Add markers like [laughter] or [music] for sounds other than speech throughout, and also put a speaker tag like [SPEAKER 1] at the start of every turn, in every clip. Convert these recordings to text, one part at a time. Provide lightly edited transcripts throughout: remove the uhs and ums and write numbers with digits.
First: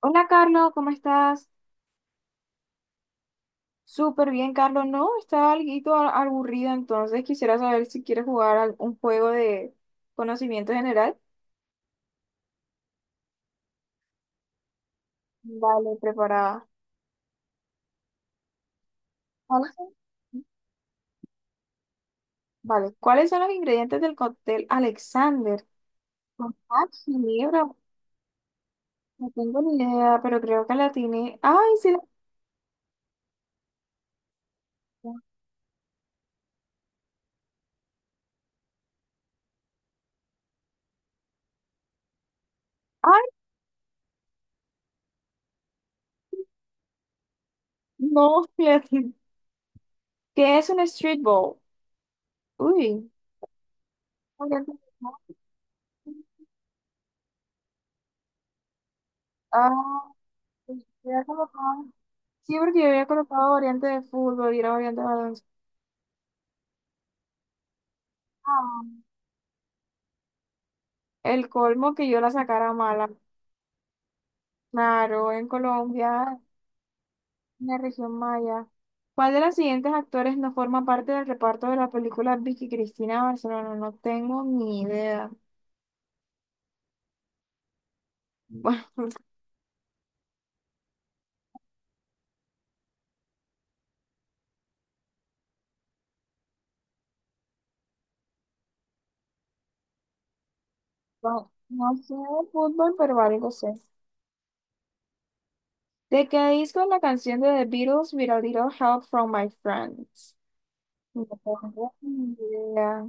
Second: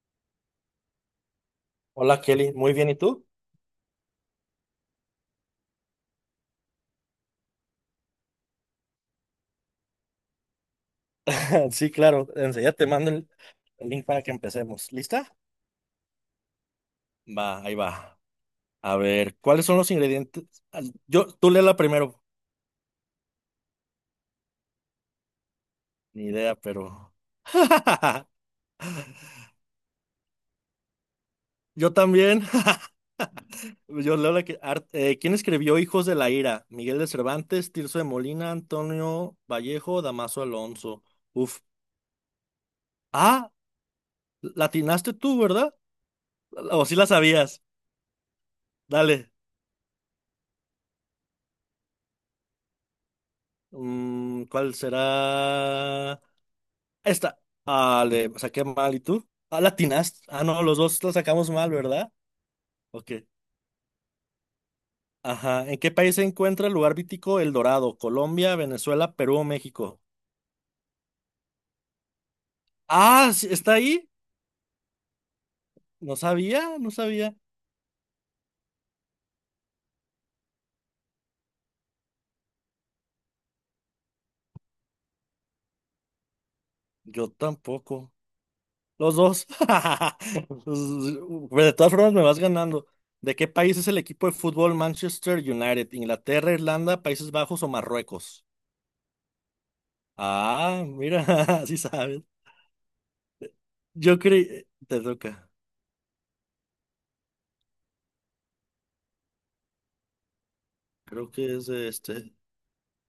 [SPEAKER 1] Hola Carlos, ¿cómo estás?
[SPEAKER 2] Hola Kelly, muy bien, ¿y tú?
[SPEAKER 1] Súper bien, Carlos. No, estaba algo aburrida, entonces quisiera saber si quieres jugar un juego de conocimiento general.
[SPEAKER 2] [laughs] Sí, claro, enseguida te mando el link para que empecemos. ¿Lista?
[SPEAKER 1] Vale, preparada.
[SPEAKER 2] Va, ahí va. A ver, ¿cuáles
[SPEAKER 1] ¿Cuáles
[SPEAKER 2] son los
[SPEAKER 1] son?
[SPEAKER 2] ingredientes? Yo, tú léela primero.
[SPEAKER 1] Vale, ¿cuáles son los ingredientes del cóctel Alexander?
[SPEAKER 2] Ni idea,
[SPEAKER 1] Cognac,
[SPEAKER 2] pero.
[SPEAKER 1] ginebra,
[SPEAKER 2] [laughs]
[SPEAKER 1] no tengo ni idea, pero creo que la atiné. Ay, sí
[SPEAKER 2] Yo
[SPEAKER 1] la atiné.
[SPEAKER 2] también. [laughs] Yo leo la que. ¿Quién escribió Hijos de la Ira? Miguel de Cervantes, Tirso de Molina, Antonio Vallejo, Damaso Alonso. Uf.
[SPEAKER 1] Ay,
[SPEAKER 2] Ah, latinaste tú, ¿verdad? O sí la sabías.
[SPEAKER 1] no, [laughs] sí la atiné.
[SPEAKER 2] Dale.
[SPEAKER 1] ¿Qué es un street ball? Uy.
[SPEAKER 2] ¿Cuál será? Esta. Ah, le saqué mal. ¿Y tú? Ah,
[SPEAKER 1] Ah,
[SPEAKER 2] latinas. Ah, no, los dos la sacamos mal, ¿verdad?
[SPEAKER 1] sí, porque yo había
[SPEAKER 2] Ok.
[SPEAKER 1] colocado variante de fútbol y era variante de baloncesto.
[SPEAKER 2] Ajá. ¿En qué país se encuentra el lugar vítico El Dorado? ¿Colombia,
[SPEAKER 1] Ah,
[SPEAKER 2] Venezuela, Perú o México?
[SPEAKER 1] el colmo que yo la sacara mala.
[SPEAKER 2] Ah, sí, ¿está ahí?
[SPEAKER 1] Claro, en
[SPEAKER 2] No
[SPEAKER 1] Colombia,
[SPEAKER 2] sabía, no sabía.
[SPEAKER 1] en la región maya. ¿Cuál de los siguientes actores no forma parte del reparto de la película Vicky Cristina Barcelona? No tengo ni idea.
[SPEAKER 2] Yo tampoco.
[SPEAKER 1] Bueno,
[SPEAKER 2] Los dos. [laughs] Pues, de todas formas, me vas ganando. ¿De qué país es el equipo de fútbol Manchester United? ¿Inglaterra, Irlanda, Países Bajos o Marruecos? Ah, mira,
[SPEAKER 1] no
[SPEAKER 2] [laughs] sí
[SPEAKER 1] no sé
[SPEAKER 2] sabes.
[SPEAKER 1] de fútbol, pero algo sé.
[SPEAKER 2] Yo creí. Te toca.
[SPEAKER 1] ¿De qué disco es la canción de The Beatles, With a Little Help from My Friends? No
[SPEAKER 2] Creo que es de
[SPEAKER 1] tengo
[SPEAKER 2] este.
[SPEAKER 1] ni idea.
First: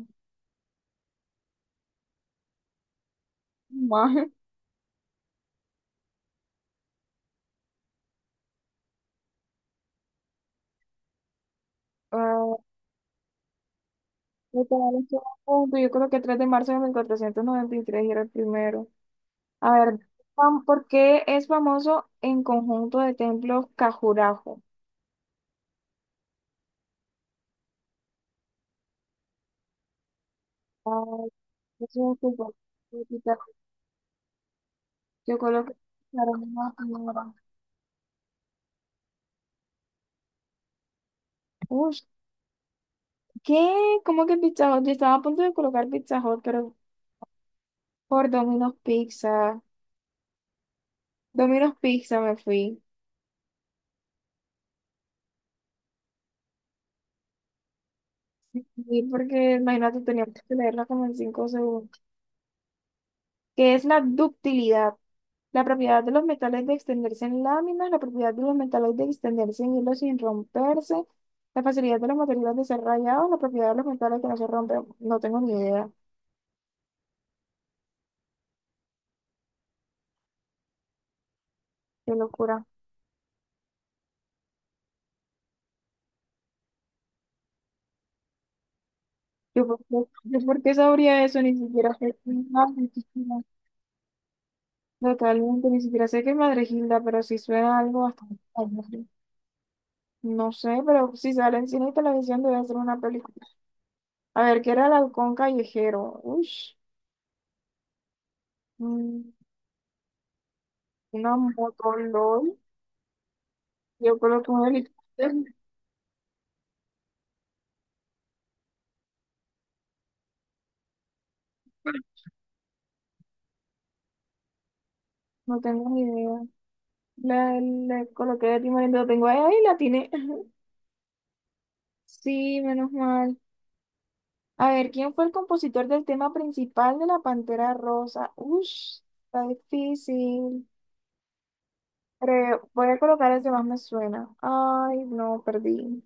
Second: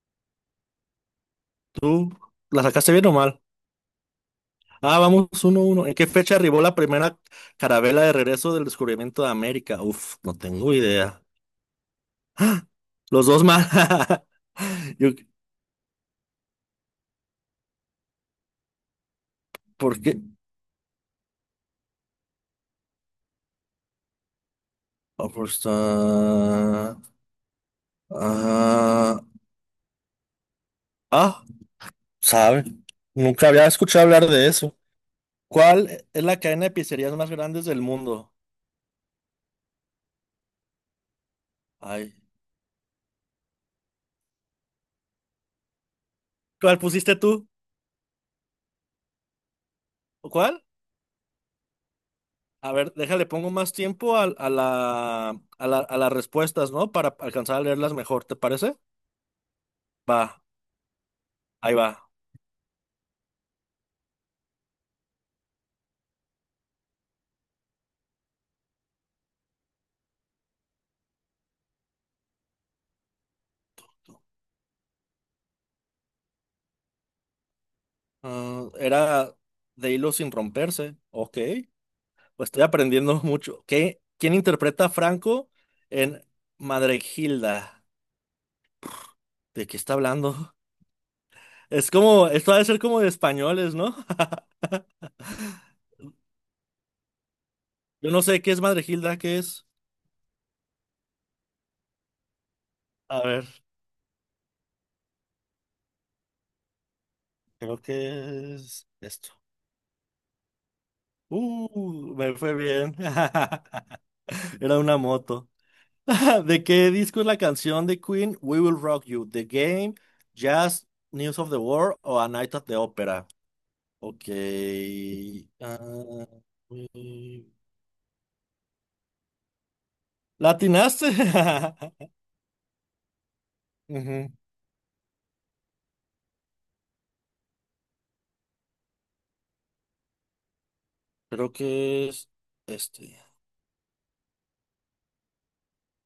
[SPEAKER 2] ¿Tú la sacaste bien o mal?
[SPEAKER 1] [laughs]
[SPEAKER 2] Ah, vamos 1-1. ¿En qué fecha arribó la primera carabela de regreso del descubrimiento de América? Uf, no tengo idea.
[SPEAKER 1] Mal.
[SPEAKER 2] Los dos mal. [laughs]
[SPEAKER 1] Me quedaron
[SPEAKER 2] Yo-
[SPEAKER 1] solo un punto. Yo creo que 3 de marzo de 1493 era el primero. A ver,
[SPEAKER 2] ¿Por qué?
[SPEAKER 1] ¿por qué es famoso en conjunto de templos Cajurajo?
[SPEAKER 2] Ah, pues, ah,
[SPEAKER 1] Ay,
[SPEAKER 2] ah,
[SPEAKER 1] eso es súper
[SPEAKER 2] sabe.
[SPEAKER 1] chiquita.
[SPEAKER 2] Nunca había escuchado hablar de eso.
[SPEAKER 1] Yo creo que
[SPEAKER 2] ¿Cuál es la
[SPEAKER 1] Picharon
[SPEAKER 2] cadena de
[SPEAKER 1] es
[SPEAKER 2] pizzerías más
[SPEAKER 1] primera.
[SPEAKER 2] grandes del mundo?
[SPEAKER 1] Uy,
[SPEAKER 2] Ay.
[SPEAKER 1] ¿qué? ¿Cómo que Pizza Hut? Yo estaba a punto de colocar Pizza Hut, pero
[SPEAKER 2] ¿Cuál pusiste tú?
[SPEAKER 1] por Domino's Pizza.
[SPEAKER 2] ¿Cuál?
[SPEAKER 1] Domino's Pizza me
[SPEAKER 2] A
[SPEAKER 1] fui.
[SPEAKER 2] ver, déjale, pongo más tiempo a las respuestas, ¿no? Para alcanzar a leerlas mejor, ¿te parece?
[SPEAKER 1] Sí, porque, imagínate,
[SPEAKER 2] Va,
[SPEAKER 1] tenía que leerla como en 5
[SPEAKER 2] ahí
[SPEAKER 1] segundos.
[SPEAKER 2] va.
[SPEAKER 1] ¿Qué es la ductilidad? La propiedad de los metales de extenderse en láminas, la propiedad de los metales de extenderse en hilos sin romperse, la facilidad de los materiales de ser rayados, la propiedad de los metales que no se rompen. No tengo ni idea.
[SPEAKER 2] Ah, era de hilo sin romperse. Ok,
[SPEAKER 1] Qué
[SPEAKER 2] pues estoy
[SPEAKER 1] locura.
[SPEAKER 2] aprendiendo [laughs] mucho. ¿Qué? ¿Quién interpreta a Franco en Gilda?
[SPEAKER 1] Yo,
[SPEAKER 2] ¿De qué está
[SPEAKER 1] yo
[SPEAKER 2] hablando?
[SPEAKER 1] por qué
[SPEAKER 2] [laughs]
[SPEAKER 1] sabría eso, ni
[SPEAKER 2] Es
[SPEAKER 1] siquiera sé
[SPEAKER 2] como,
[SPEAKER 1] qué es
[SPEAKER 2] esto ha de
[SPEAKER 1] más,
[SPEAKER 2] ser
[SPEAKER 1] ni
[SPEAKER 2] como de
[SPEAKER 1] siquiera-
[SPEAKER 2] españoles, ¿no? [laughs]
[SPEAKER 1] Totalmente, ni siquiera sé qué es Madregilda, pero sí suena algo
[SPEAKER 2] Yo no
[SPEAKER 1] bastante
[SPEAKER 2] sé qué es
[SPEAKER 1] famoso.
[SPEAKER 2] Gilda, ¿qué es?
[SPEAKER 1] No sé, pero si sale en cine y televisión debe ser una
[SPEAKER 2] A
[SPEAKER 1] película.
[SPEAKER 2] ver,
[SPEAKER 1] A ver, ¿qué era el halcón callejero? Uy,
[SPEAKER 2] creo que es esto.
[SPEAKER 1] una moto,
[SPEAKER 2] Me fue
[SPEAKER 1] LOL.
[SPEAKER 2] bien. [laughs]
[SPEAKER 1] Yo coloco un
[SPEAKER 2] Era una
[SPEAKER 1] helicóptero.
[SPEAKER 2] moto. [laughs] ¿De qué disco es la canción de Queen We Will Rock You? ¿The Game, Jazz, News of the World o A Night at the Opera? Ok.
[SPEAKER 1] No tengo ni
[SPEAKER 2] ah,
[SPEAKER 1] idea.
[SPEAKER 2] eh,
[SPEAKER 1] La coloqué de timón y lo tengo ahí, ahí la tiene. [laughs]
[SPEAKER 2] ¿Latinaste? [laughs]
[SPEAKER 1] Sí, menos mal.
[SPEAKER 2] Ujú,
[SPEAKER 1] A ver, ¿quién fue el compositor del tema principal de La Pantera Rosa? Ush, está difícil.
[SPEAKER 2] creo que es
[SPEAKER 1] Voy a
[SPEAKER 2] este.
[SPEAKER 1] colocar el que más me suena. Ay, no, perdí.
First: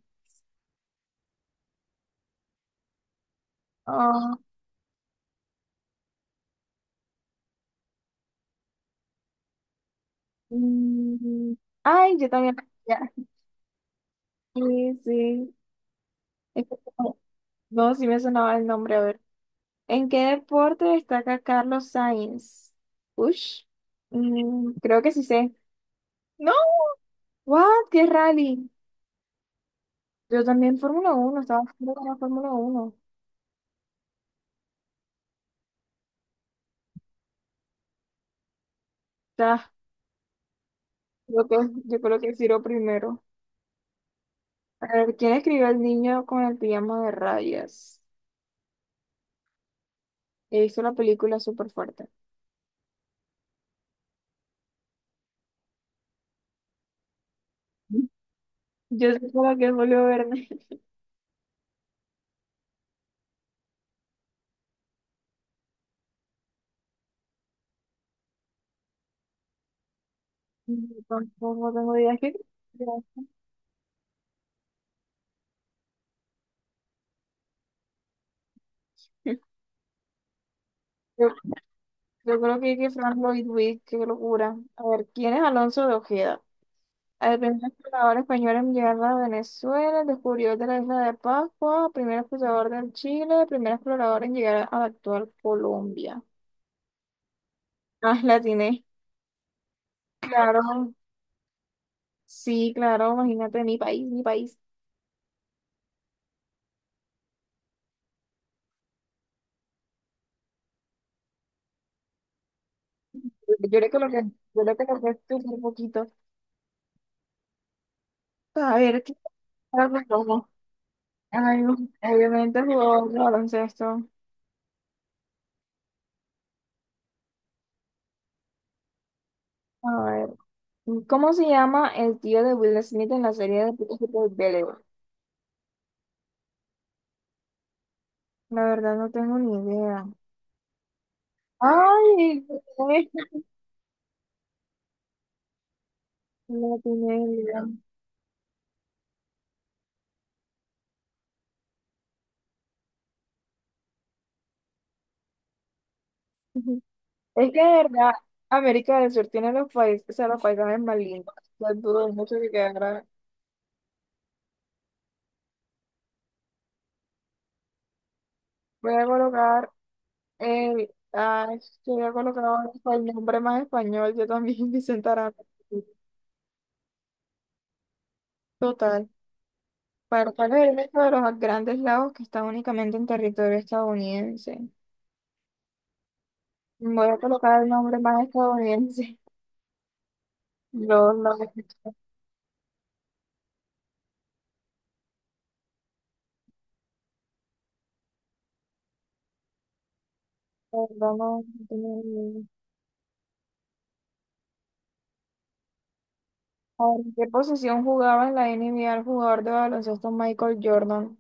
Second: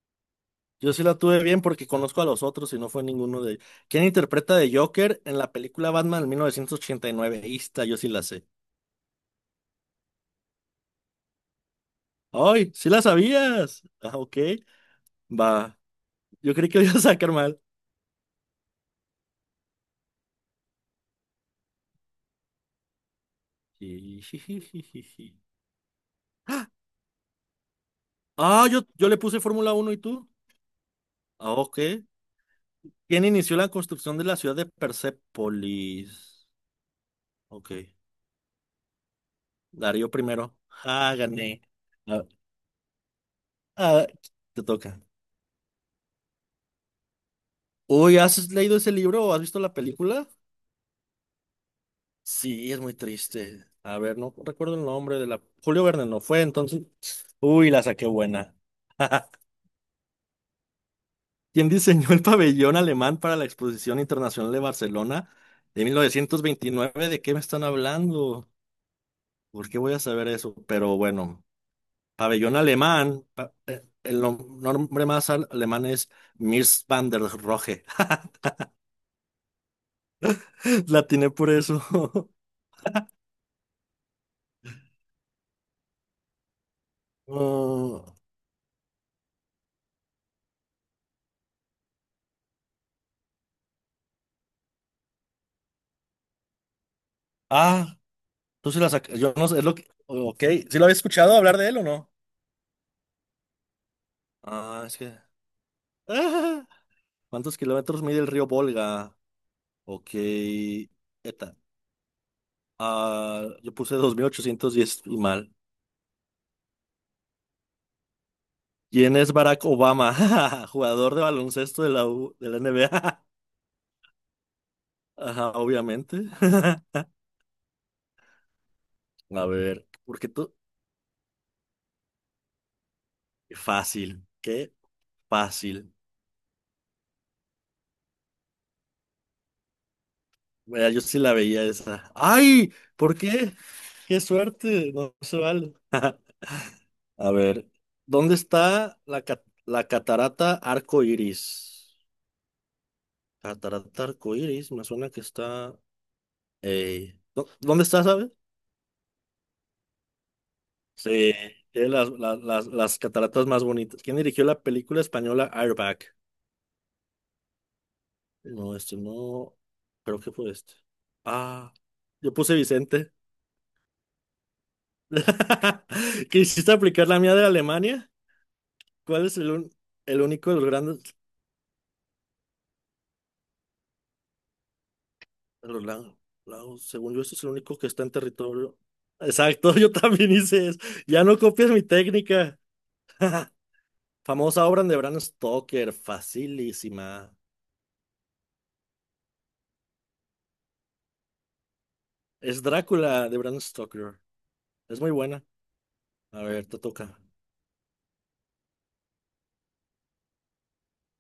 [SPEAKER 2] Yo sí la tuve bien porque conozco a los otros y no fue ninguno de ellos. ¿Quién
[SPEAKER 1] Ah,
[SPEAKER 2] interpreta de Joker en la película Batman del 1989? Ahí está, yo sí la sé.
[SPEAKER 1] mm, ay, yo también.
[SPEAKER 2] ¡Ay! ¡Sí la
[SPEAKER 1] Ya.
[SPEAKER 2] sabías! Ah, ok.
[SPEAKER 1] Sí, sí.
[SPEAKER 2] Va. Yo
[SPEAKER 1] Es
[SPEAKER 2] creí
[SPEAKER 1] que-
[SPEAKER 2] que lo iba a
[SPEAKER 1] como-
[SPEAKER 2] sacar mal.
[SPEAKER 1] No, sí me sonaba el nombre. A ver. ¿En qué deporte destaca Carlos Sainz? Ush. Mm, creo que sí
[SPEAKER 2] Jijijijiji. [laughs]
[SPEAKER 1] sé. No, what? ¿Qué
[SPEAKER 2] Ah,
[SPEAKER 1] rally?
[SPEAKER 2] yo le puse Fórmula 1 y tú.
[SPEAKER 1] Yo también Fórmula 1.
[SPEAKER 2] Ah,
[SPEAKER 1] Estaba
[SPEAKER 2] ok.
[SPEAKER 1] haciendo con la Fórmula 1. O
[SPEAKER 2] ¿Quién inició la construcción de la ciudad de Persépolis? Ok. Darío primero. Ah,
[SPEAKER 1] yo
[SPEAKER 2] gané.
[SPEAKER 1] creo, yo creo
[SPEAKER 2] Ah,
[SPEAKER 1] que Ciro primero.
[SPEAKER 2] ah, te
[SPEAKER 1] A
[SPEAKER 2] toca.
[SPEAKER 1] ver, ¿quién escribió el niño con el pijama de rayas?
[SPEAKER 2] Uy, ¿has leído ese libro o has visto la película?
[SPEAKER 1] He visto la película súper fuerte.
[SPEAKER 2] Sí, es muy triste. A ver, no recuerdo el nombre de la. Julio Verne no fue, entonces. Uy, la saqué buena.
[SPEAKER 1] Yo sé
[SPEAKER 2] [laughs]
[SPEAKER 1] como que es Julio Verne.
[SPEAKER 2] Quien diseñó el pabellón alemán para la Exposición Internacional de Barcelona de 1929. ¿De qué me están hablando? ¿Por qué voy a saber eso?
[SPEAKER 1] [laughs] Yo
[SPEAKER 2] Pero bueno,
[SPEAKER 1] tampoco tengo idea que...
[SPEAKER 2] pabellón
[SPEAKER 1] [laughs]
[SPEAKER 2] alemán, el nombre más alemán es Mies van der Rohe. [laughs] La
[SPEAKER 1] Yo,
[SPEAKER 2] tiene por eso. [laughs]
[SPEAKER 1] yo creo que Frank Lloyd Wright, qué locura. A ver, ¿quién es Alonso de Ojeda? El primer
[SPEAKER 2] Uh,
[SPEAKER 1] explorador español en llegar a Venezuela, el descubridor de la isla de Pascua, primer explorador del Chile, el primer explorador en llegar a la actual Colombia.
[SPEAKER 2] ah,
[SPEAKER 1] Ah, la
[SPEAKER 2] tú sí
[SPEAKER 1] tiene.
[SPEAKER 2] la sac- Yo no sé, es lo que. Ok,
[SPEAKER 1] Claro,
[SPEAKER 2] ¿sí lo había escuchado hablar de él o no?
[SPEAKER 1] sí, claro, imagínate, mi país, mi país.
[SPEAKER 2] Ah, es que. [laughs] Ah, ¿cuántos kilómetros mide el río Volga? Ok. eta- Ah, yo
[SPEAKER 1] Yo le
[SPEAKER 2] puse dos
[SPEAKER 1] coloqué,
[SPEAKER 2] mil
[SPEAKER 1] yo
[SPEAKER 2] ochocientos
[SPEAKER 1] le
[SPEAKER 2] diez y
[SPEAKER 1] coloqué
[SPEAKER 2] mal.
[SPEAKER 1] un poquito. A ver, ¿qué
[SPEAKER 2] ¿Quién es Barack
[SPEAKER 1] tal los
[SPEAKER 2] Obama?
[SPEAKER 1] lobos?
[SPEAKER 2] [laughs] Jugador de
[SPEAKER 1] Ay, no,
[SPEAKER 2] baloncesto de la
[SPEAKER 1] obviamente el jugador de
[SPEAKER 2] NBA.
[SPEAKER 1] baloncesto.
[SPEAKER 2] [laughs] Ajá, obviamente. [laughs] A ver,
[SPEAKER 1] A
[SPEAKER 2] porque
[SPEAKER 1] ver,
[SPEAKER 2] tú.
[SPEAKER 1] ¿cómo se llama el tío de Will Smith en la
[SPEAKER 2] Qué
[SPEAKER 1] serie de Peaky
[SPEAKER 2] fácil, qué
[SPEAKER 1] Blinders?
[SPEAKER 2] fácil.
[SPEAKER 1] La verdad no tengo ni idea.
[SPEAKER 2] Mira, yo sí la veía esa.
[SPEAKER 1] Ay,
[SPEAKER 2] ¡Ay! ¿Por
[SPEAKER 1] [laughs]
[SPEAKER 2] qué? ¡Qué suerte! No se vale. [laughs]
[SPEAKER 1] no tiene
[SPEAKER 2] A ver,
[SPEAKER 1] idea.
[SPEAKER 2] ¿dónde está la catarata Arco Iris? Catarata Arco Iris, me suena que está.
[SPEAKER 1] Ujú. Es que de
[SPEAKER 2] ¿Dónde está,
[SPEAKER 1] verdad,
[SPEAKER 2] sabes?
[SPEAKER 1] América del Sur tiene los países, o sea, los paisajes más
[SPEAKER 2] Sí,
[SPEAKER 1] lindos. O sea,
[SPEAKER 2] tiene
[SPEAKER 1] dudo
[SPEAKER 2] las,
[SPEAKER 1] mucho
[SPEAKER 2] las,
[SPEAKER 1] que
[SPEAKER 2] las, las
[SPEAKER 1] quedara.
[SPEAKER 2] cataratas más bonitas. ¿Quién dirigió la película española Airbag? No,
[SPEAKER 1] Voy
[SPEAKER 2] este
[SPEAKER 1] a
[SPEAKER 2] no.
[SPEAKER 1] colocar
[SPEAKER 2] Creo que fue este.
[SPEAKER 1] el, ay,
[SPEAKER 2] Ah,
[SPEAKER 1] yo voy a
[SPEAKER 2] yo
[SPEAKER 1] colocar
[SPEAKER 2] puse
[SPEAKER 1] el
[SPEAKER 2] Vicente.
[SPEAKER 1] nombre más español, yo también, [laughs] Vicente Aranda.
[SPEAKER 2] [laughs] ¿Quisiste aplicar la mía de Alemania?
[SPEAKER 1] Total.
[SPEAKER 2] ¿Cuál es el
[SPEAKER 1] Para
[SPEAKER 2] único
[SPEAKER 1] cuál
[SPEAKER 2] de los
[SPEAKER 1] es el resto de
[SPEAKER 2] grandes?
[SPEAKER 1] los grandes lagos que están únicamente en territorio estadounidense.
[SPEAKER 2] Los lagos
[SPEAKER 1] Voy
[SPEAKER 2] Según
[SPEAKER 1] a
[SPEAKER 2] yo, este es el
[SPEAKER 1] colocar el
[SPEAKER 2] único que
[SPEAKER 1] nombre
[SPEAKER 2] está en
[SPEAKER 1] más
[SPEAKER 2] territorio.
[SPEAKER 1] estadounidense. [laughs]
[SPEAKER 2] Exacto, [laughs] yo también hice eso.
[SPEAKER 1] No,
[SPEAKER 2] Ya
[SPEAKER 1] no, no,
[SPEAKER 2] no copies mi técnica. [laughs] Famosa obra de Bram Stoker, facilísima.
[SPEAKER 1] no, no, no, no, no, no, no, no, no, no, no, no, no, no, no, no, no,
[SPEAKER 2] Es Drácula de Bram Stoker. Es muy buena. A ver, te
[SPEAKER 1] ¿en
[SPEAKER 2] toca.
[SPEAKER 1] qué posición jugaba en la NBA el jugador de baloncesto Michael Jordan?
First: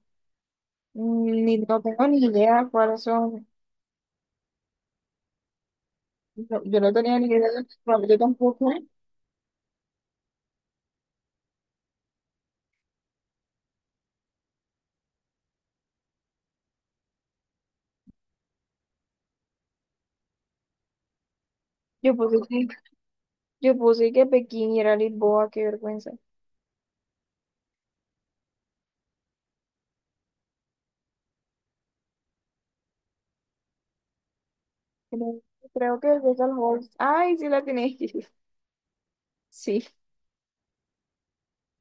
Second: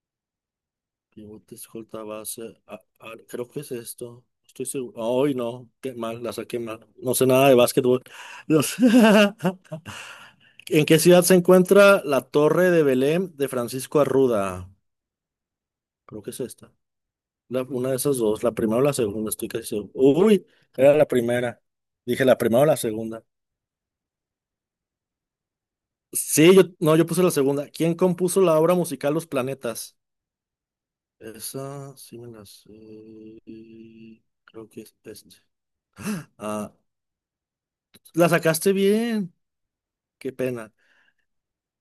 [SPEAKER 1] Mm,
[SPEAKER 2] Pivote,
[SPEAKER 1] ni, no
[SPEAKER 2] escolta,
[SPEAKER 1] tengo ni
[SPEAKER 2] base.
[SPEAKER 1] idea cuáles son.
[SPEAKER 2] Creo que es esto. Estoy seguro. Ay, no. Qué mal, la saqué
[SPEAKER 1] No, yo
[SPEAKER 2] mal.
[SPEAKER 1] no
[SPEAKER 2] No
[SPEAKER 1] tenía
[SPEAKER 2] sé
[SPEAKER 1] ni idea,
[SPEAKER 2] nada de básquetbol.
[SPEAKER 1] bueno, yo
[SPEAKER 2] No
[SPEAKER 1] tampoco.
[SPEAKER 2] sé. [laughs] ¿En qué ciudad se encuentra la Torre de Belém de Francisco Arruda? Creo que es esta. Una de esas dos. La primera o la segunda, estoy casi seguro. Uy, era la primera.
[SPEAKER 1] Yo
[SPEAKER 2] Dije
[SPEAKER 1] puse
[SPEAKER 2] la primera o
[SPEAKER 1] que,
[SPEAKER 2] la segunda.
[SPEAKER 1] yo puse que Pekín y era Lisboa, qué vergüenza.
[SPEAKER 2] Sí, yo, no, yo puse la segunda. ¿Quién compuso la obra musical Los Planetas? Esa sí me la sé. Creo que es este.
[SPEAKER 1] Creo, creo que es el
[SPEAKER 2] Ah,
[SPEAKER 1] Holst. Ay, sí la tiene.
[SPEAKER 2] la
[SPEAKER 1] [laughs]
[SPEAKER 2] sacaste bien.
[SPEAKER 1] Sí.
[SPEAKER 2] Qué pena.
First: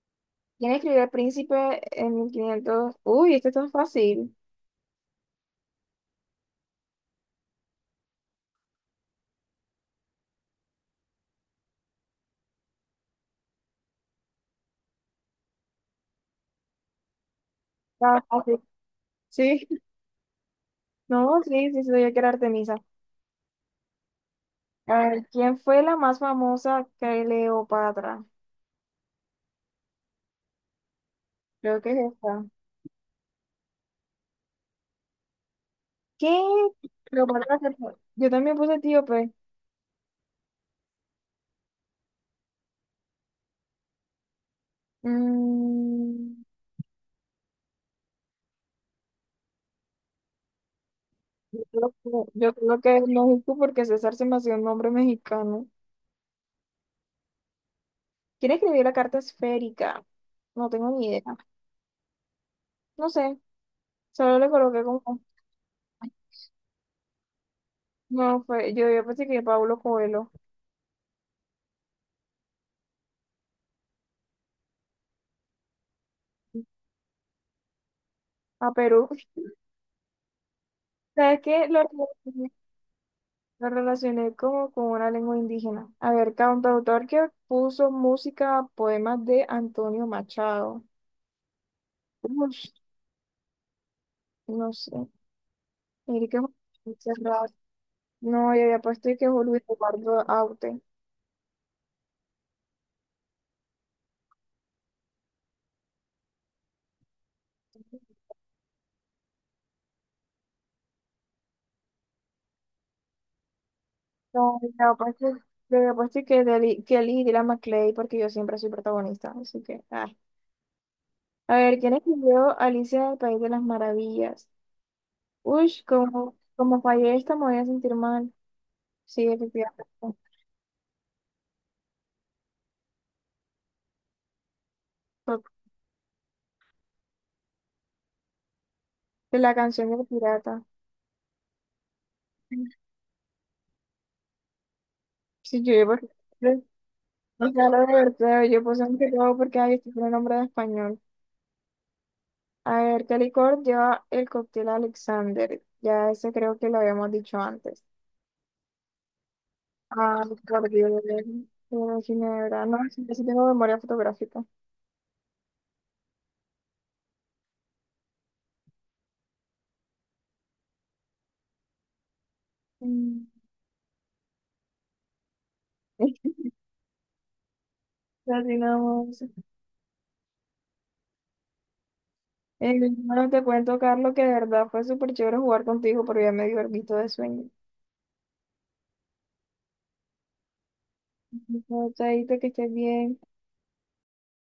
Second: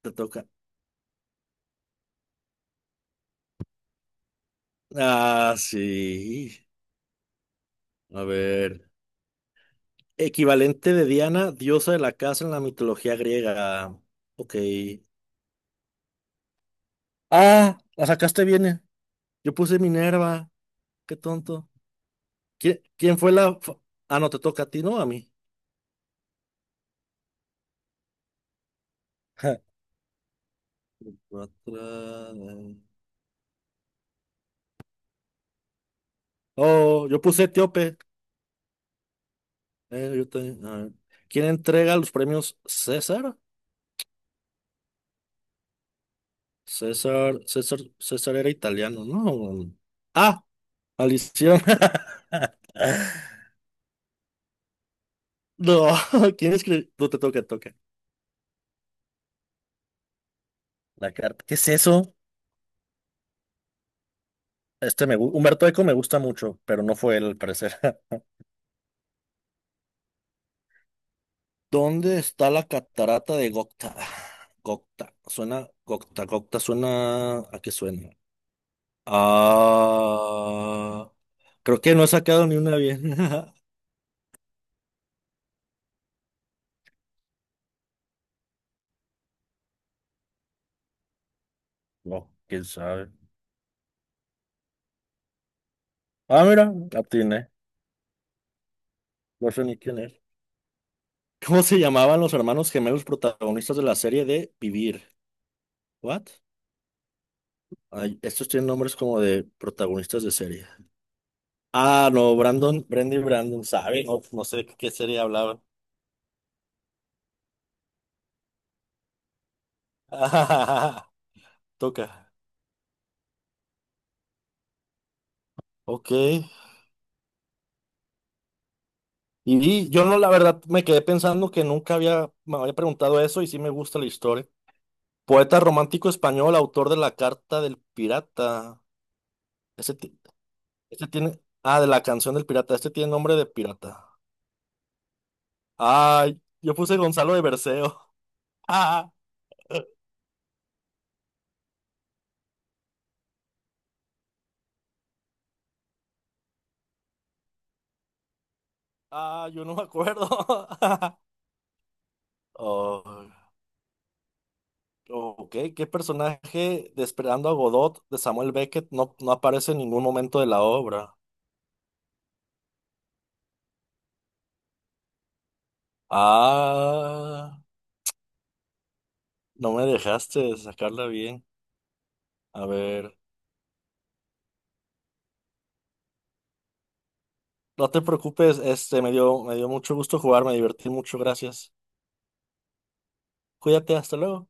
[SPEAKER 2] Te toca.
[SPEAKER 1] ¿Quién escribió El Príncipe en 1500? Uy, este está fácil.
[SPEAKER 2] Ah, sí. A ver. Equivalente de Diana, diosa de la casa en la mitología griega. Ok. Ah, la
[SPEAKER 1] Está
[SPEAKER 2] sacaste
[SPEAKER 1] fácil.
[SPEAKER 2] bien. Yo
[SPEAKER 1] Sí,
[SPEAKER 2] puse Minerva. Qué
[SPEAKER 1] no,
[SPEAKER 2] tonto.
[SPEAKER 1] sí, sí, sabía que era Artemisa.
[SPEAKER 2] ¿Quién fue la... Ah, no, te toca a ti,
[SPEAKER 1] A
[SPEAKER 2] ¿no? A
[SPEAKER 1] ver,
[SPEAKER 2] mí.
[SPEAKER 1] ¿quién fue la más famosa Cleopatra?
[SPEAKER 2] Ja.
[SPEAKER 1] Creo que es
[SPEAKER 2] Otra,
[SPEAKER 1] esta.
[SPEAKER 2] eh.
[SPEAKER 1] ¿Qué?
[SPEAKER 2] Oh, yo
[SPEAKER 1] Lo
[SPEAKER 2] puse
[SPEAKER 1] mandaste
[SPEAKER 2] Etíope.
[SPEAKER 1] por- Yo también puse etíope.
[SPEAKER 2] Eh, yo te- a ver. ¿Quién entrega los premios César?
[SPEAKER 1] Mm,
[SPEAKER 2] César, César, César era italiano, ¿no? Ah, Alicia.
[SPEAKER 1] yo creo yo creo que es
[SPEAKER 2] [laughs]
[SPEAKER 1] lógico porque César se me hacía un nombre mexicano.
[SPEAKER 2] No, [laughs] ¿quién escribió? No te toca, te toca.
[SPEAKER 1] ¿Quién escribió la carta esférica? No tengo ni
[SPEAKER 2] La
[SPEAKER 1] idea.
[SPEAKER 2] carta. ¿Qué es eso?
[SPEAKER 1] No sé, solo le coloqué como...
[SPEAKER 2] Este Humberto Eco me gusta mucho, pero no fue él, al parecer. [laughs]
[SPEAKER 1] No, fue, yo pensé que Pablo Coelho
[SPEAKER 2] ¿Dónde está la catarata de Gocta? Gocta. Suena, Gocta, Gocta suena. ¿A qué suena?
[SPEAKER 1] a Perú.
[SPEAKER 2] Ah,
[SPEAKER 1] ¿Sabes qué?
[SPEAKER 2] creo
[SPEAKER 1] Lo
[SPEAKER 2] que no he sacado
[SPEAKER 1] relacioné,
[SPEAKER 2] ni una bien. [laughs]
[SPEAKER 1] lo relacioné como con una lengua indígena. A ver, cantautor que puso música a poemas de Antonio Machado.
[SPEAKER 2] No, quién
[SPEAKER 1] Ush,
[SPEAKER 2] sabe.
[SPEAKER 1] no sé. Mire que
[SPEAKER 2] Ah,
[SPEAKER 1] Juan
[SPEAKER 2] mira,
[SPEAKER 1] cerrado.
[SPEAKER 2] atiné.
[SPEAKER 1] No, yo había puesto y que
[SPEAKER 2] No
[SPEAKER 1] Julio
[SPEAKER 2] sé ni quién es.
[SPEAKER 1] Eduardo Aute.
[SPEAKER 2] ¿Cómo se llamaban los hermanos gemelos protagonistas de la serie de Vivir? ¿What? Ay, estos tienen nombres como de protagonistas de serie. Ah, no, Brandon, Brenda y Brandon, ¿sabe? No, no
[SPEAKER 1] No,
[SPEAKER 2] sé de
[SPEAKER 1] yo
[SPEAKER 2] qué
[SPEAKER 1] había
[SPEAKER 2] serie
[SPEAKER 1] puesto,
[SPEAKER 2] hablaban.
[SPEAKER 1] yo había puesto y que Kelly y Dylan McLean, porque yo siempre soy protagonista. Así que, ah.
[SPEAKER 2] [laughs]
[SPEAKER 1] A ver, ¿quién
[SPEAKER 2] Toca.
[SPEAKER 1] escribió Alicia del País de las Maravillas? Uy,
[SPEAKER 2] Ok.
[SPEAKER 1] como fallé esta, me voy a sentir mal. Sí, efectivamente.
[SPEAKER 2] Y yo no, la verdad, me quedé pensando que nunca había, me había preguntado eso y sí me gusta la historia. Poeta romántico español, autor de La Carta del Pirata.
[SPEAKER 1] De la canción
[SPEAKER 2] Este,
[SPEAKER 1] del
[SPEAKER 2] ti-
[SPEAKER 1] pirata.
[SPEAKER 2] este tiene, ah, de la canción del pirata. Este tiene nombre de pirata.
[SPEAKER 1] Sí, yo, por
[SPEAKER 2] Ay,
[SPEAKER 1] ejemplo,
[SPEAKER 2] yo puse Gonzalo de
[SPEAKER 1] o sea, lo de
[SPEAKER 2] Berceo.
[SPEAKER 1] verdad, yo puse un
[SPEAKER 2] Ah,
[SPEAKER 1] pecado porque ahí estoy con un nombre de español. A ver, ¿qué licor lleva el cóctel Alexander? Ya ese creo que lo habíamos dicho antes.
[SPEAKER 2] ah, yo no me
[SPEAKER 1] Ah,
[SPEAKER 2] acuerdo.
[SPEAKER 1] por Dios,
[SPEAKER 2] [laughs]
[SPEAKER 1] una ginebra. No, sí, yo sí
[SPEAKER 2] Oh,
[SPEAKER 1] tengo memoria fotográfica.
[SPEAKER 2] ok, ¿qué personaje de Esperando a Godot de Samuel Beckett no, no aparece en ningún momento de la obra?
[SPEAKER 1] Mm, [laughs]
[SPEAKER 2] Ah,
[SPEAKER 1] así nada más.
[SPEAKER 2] no me dejaste sacarla bien. A ver,
[SPEAKER 1] Bueno, te cuento, Carlos, que de verdad fue súper chévere jugar contigo, pero ya me dio el visto de sueño.
[SPEAKER 2] no te preocupes, este me dio, mucho gusto jugar, me divertí mucho, gracias.
[SPEAKER 1] No, Chaito, que estés bien.
[SPEAKER 2] Cuídate, hasta luego.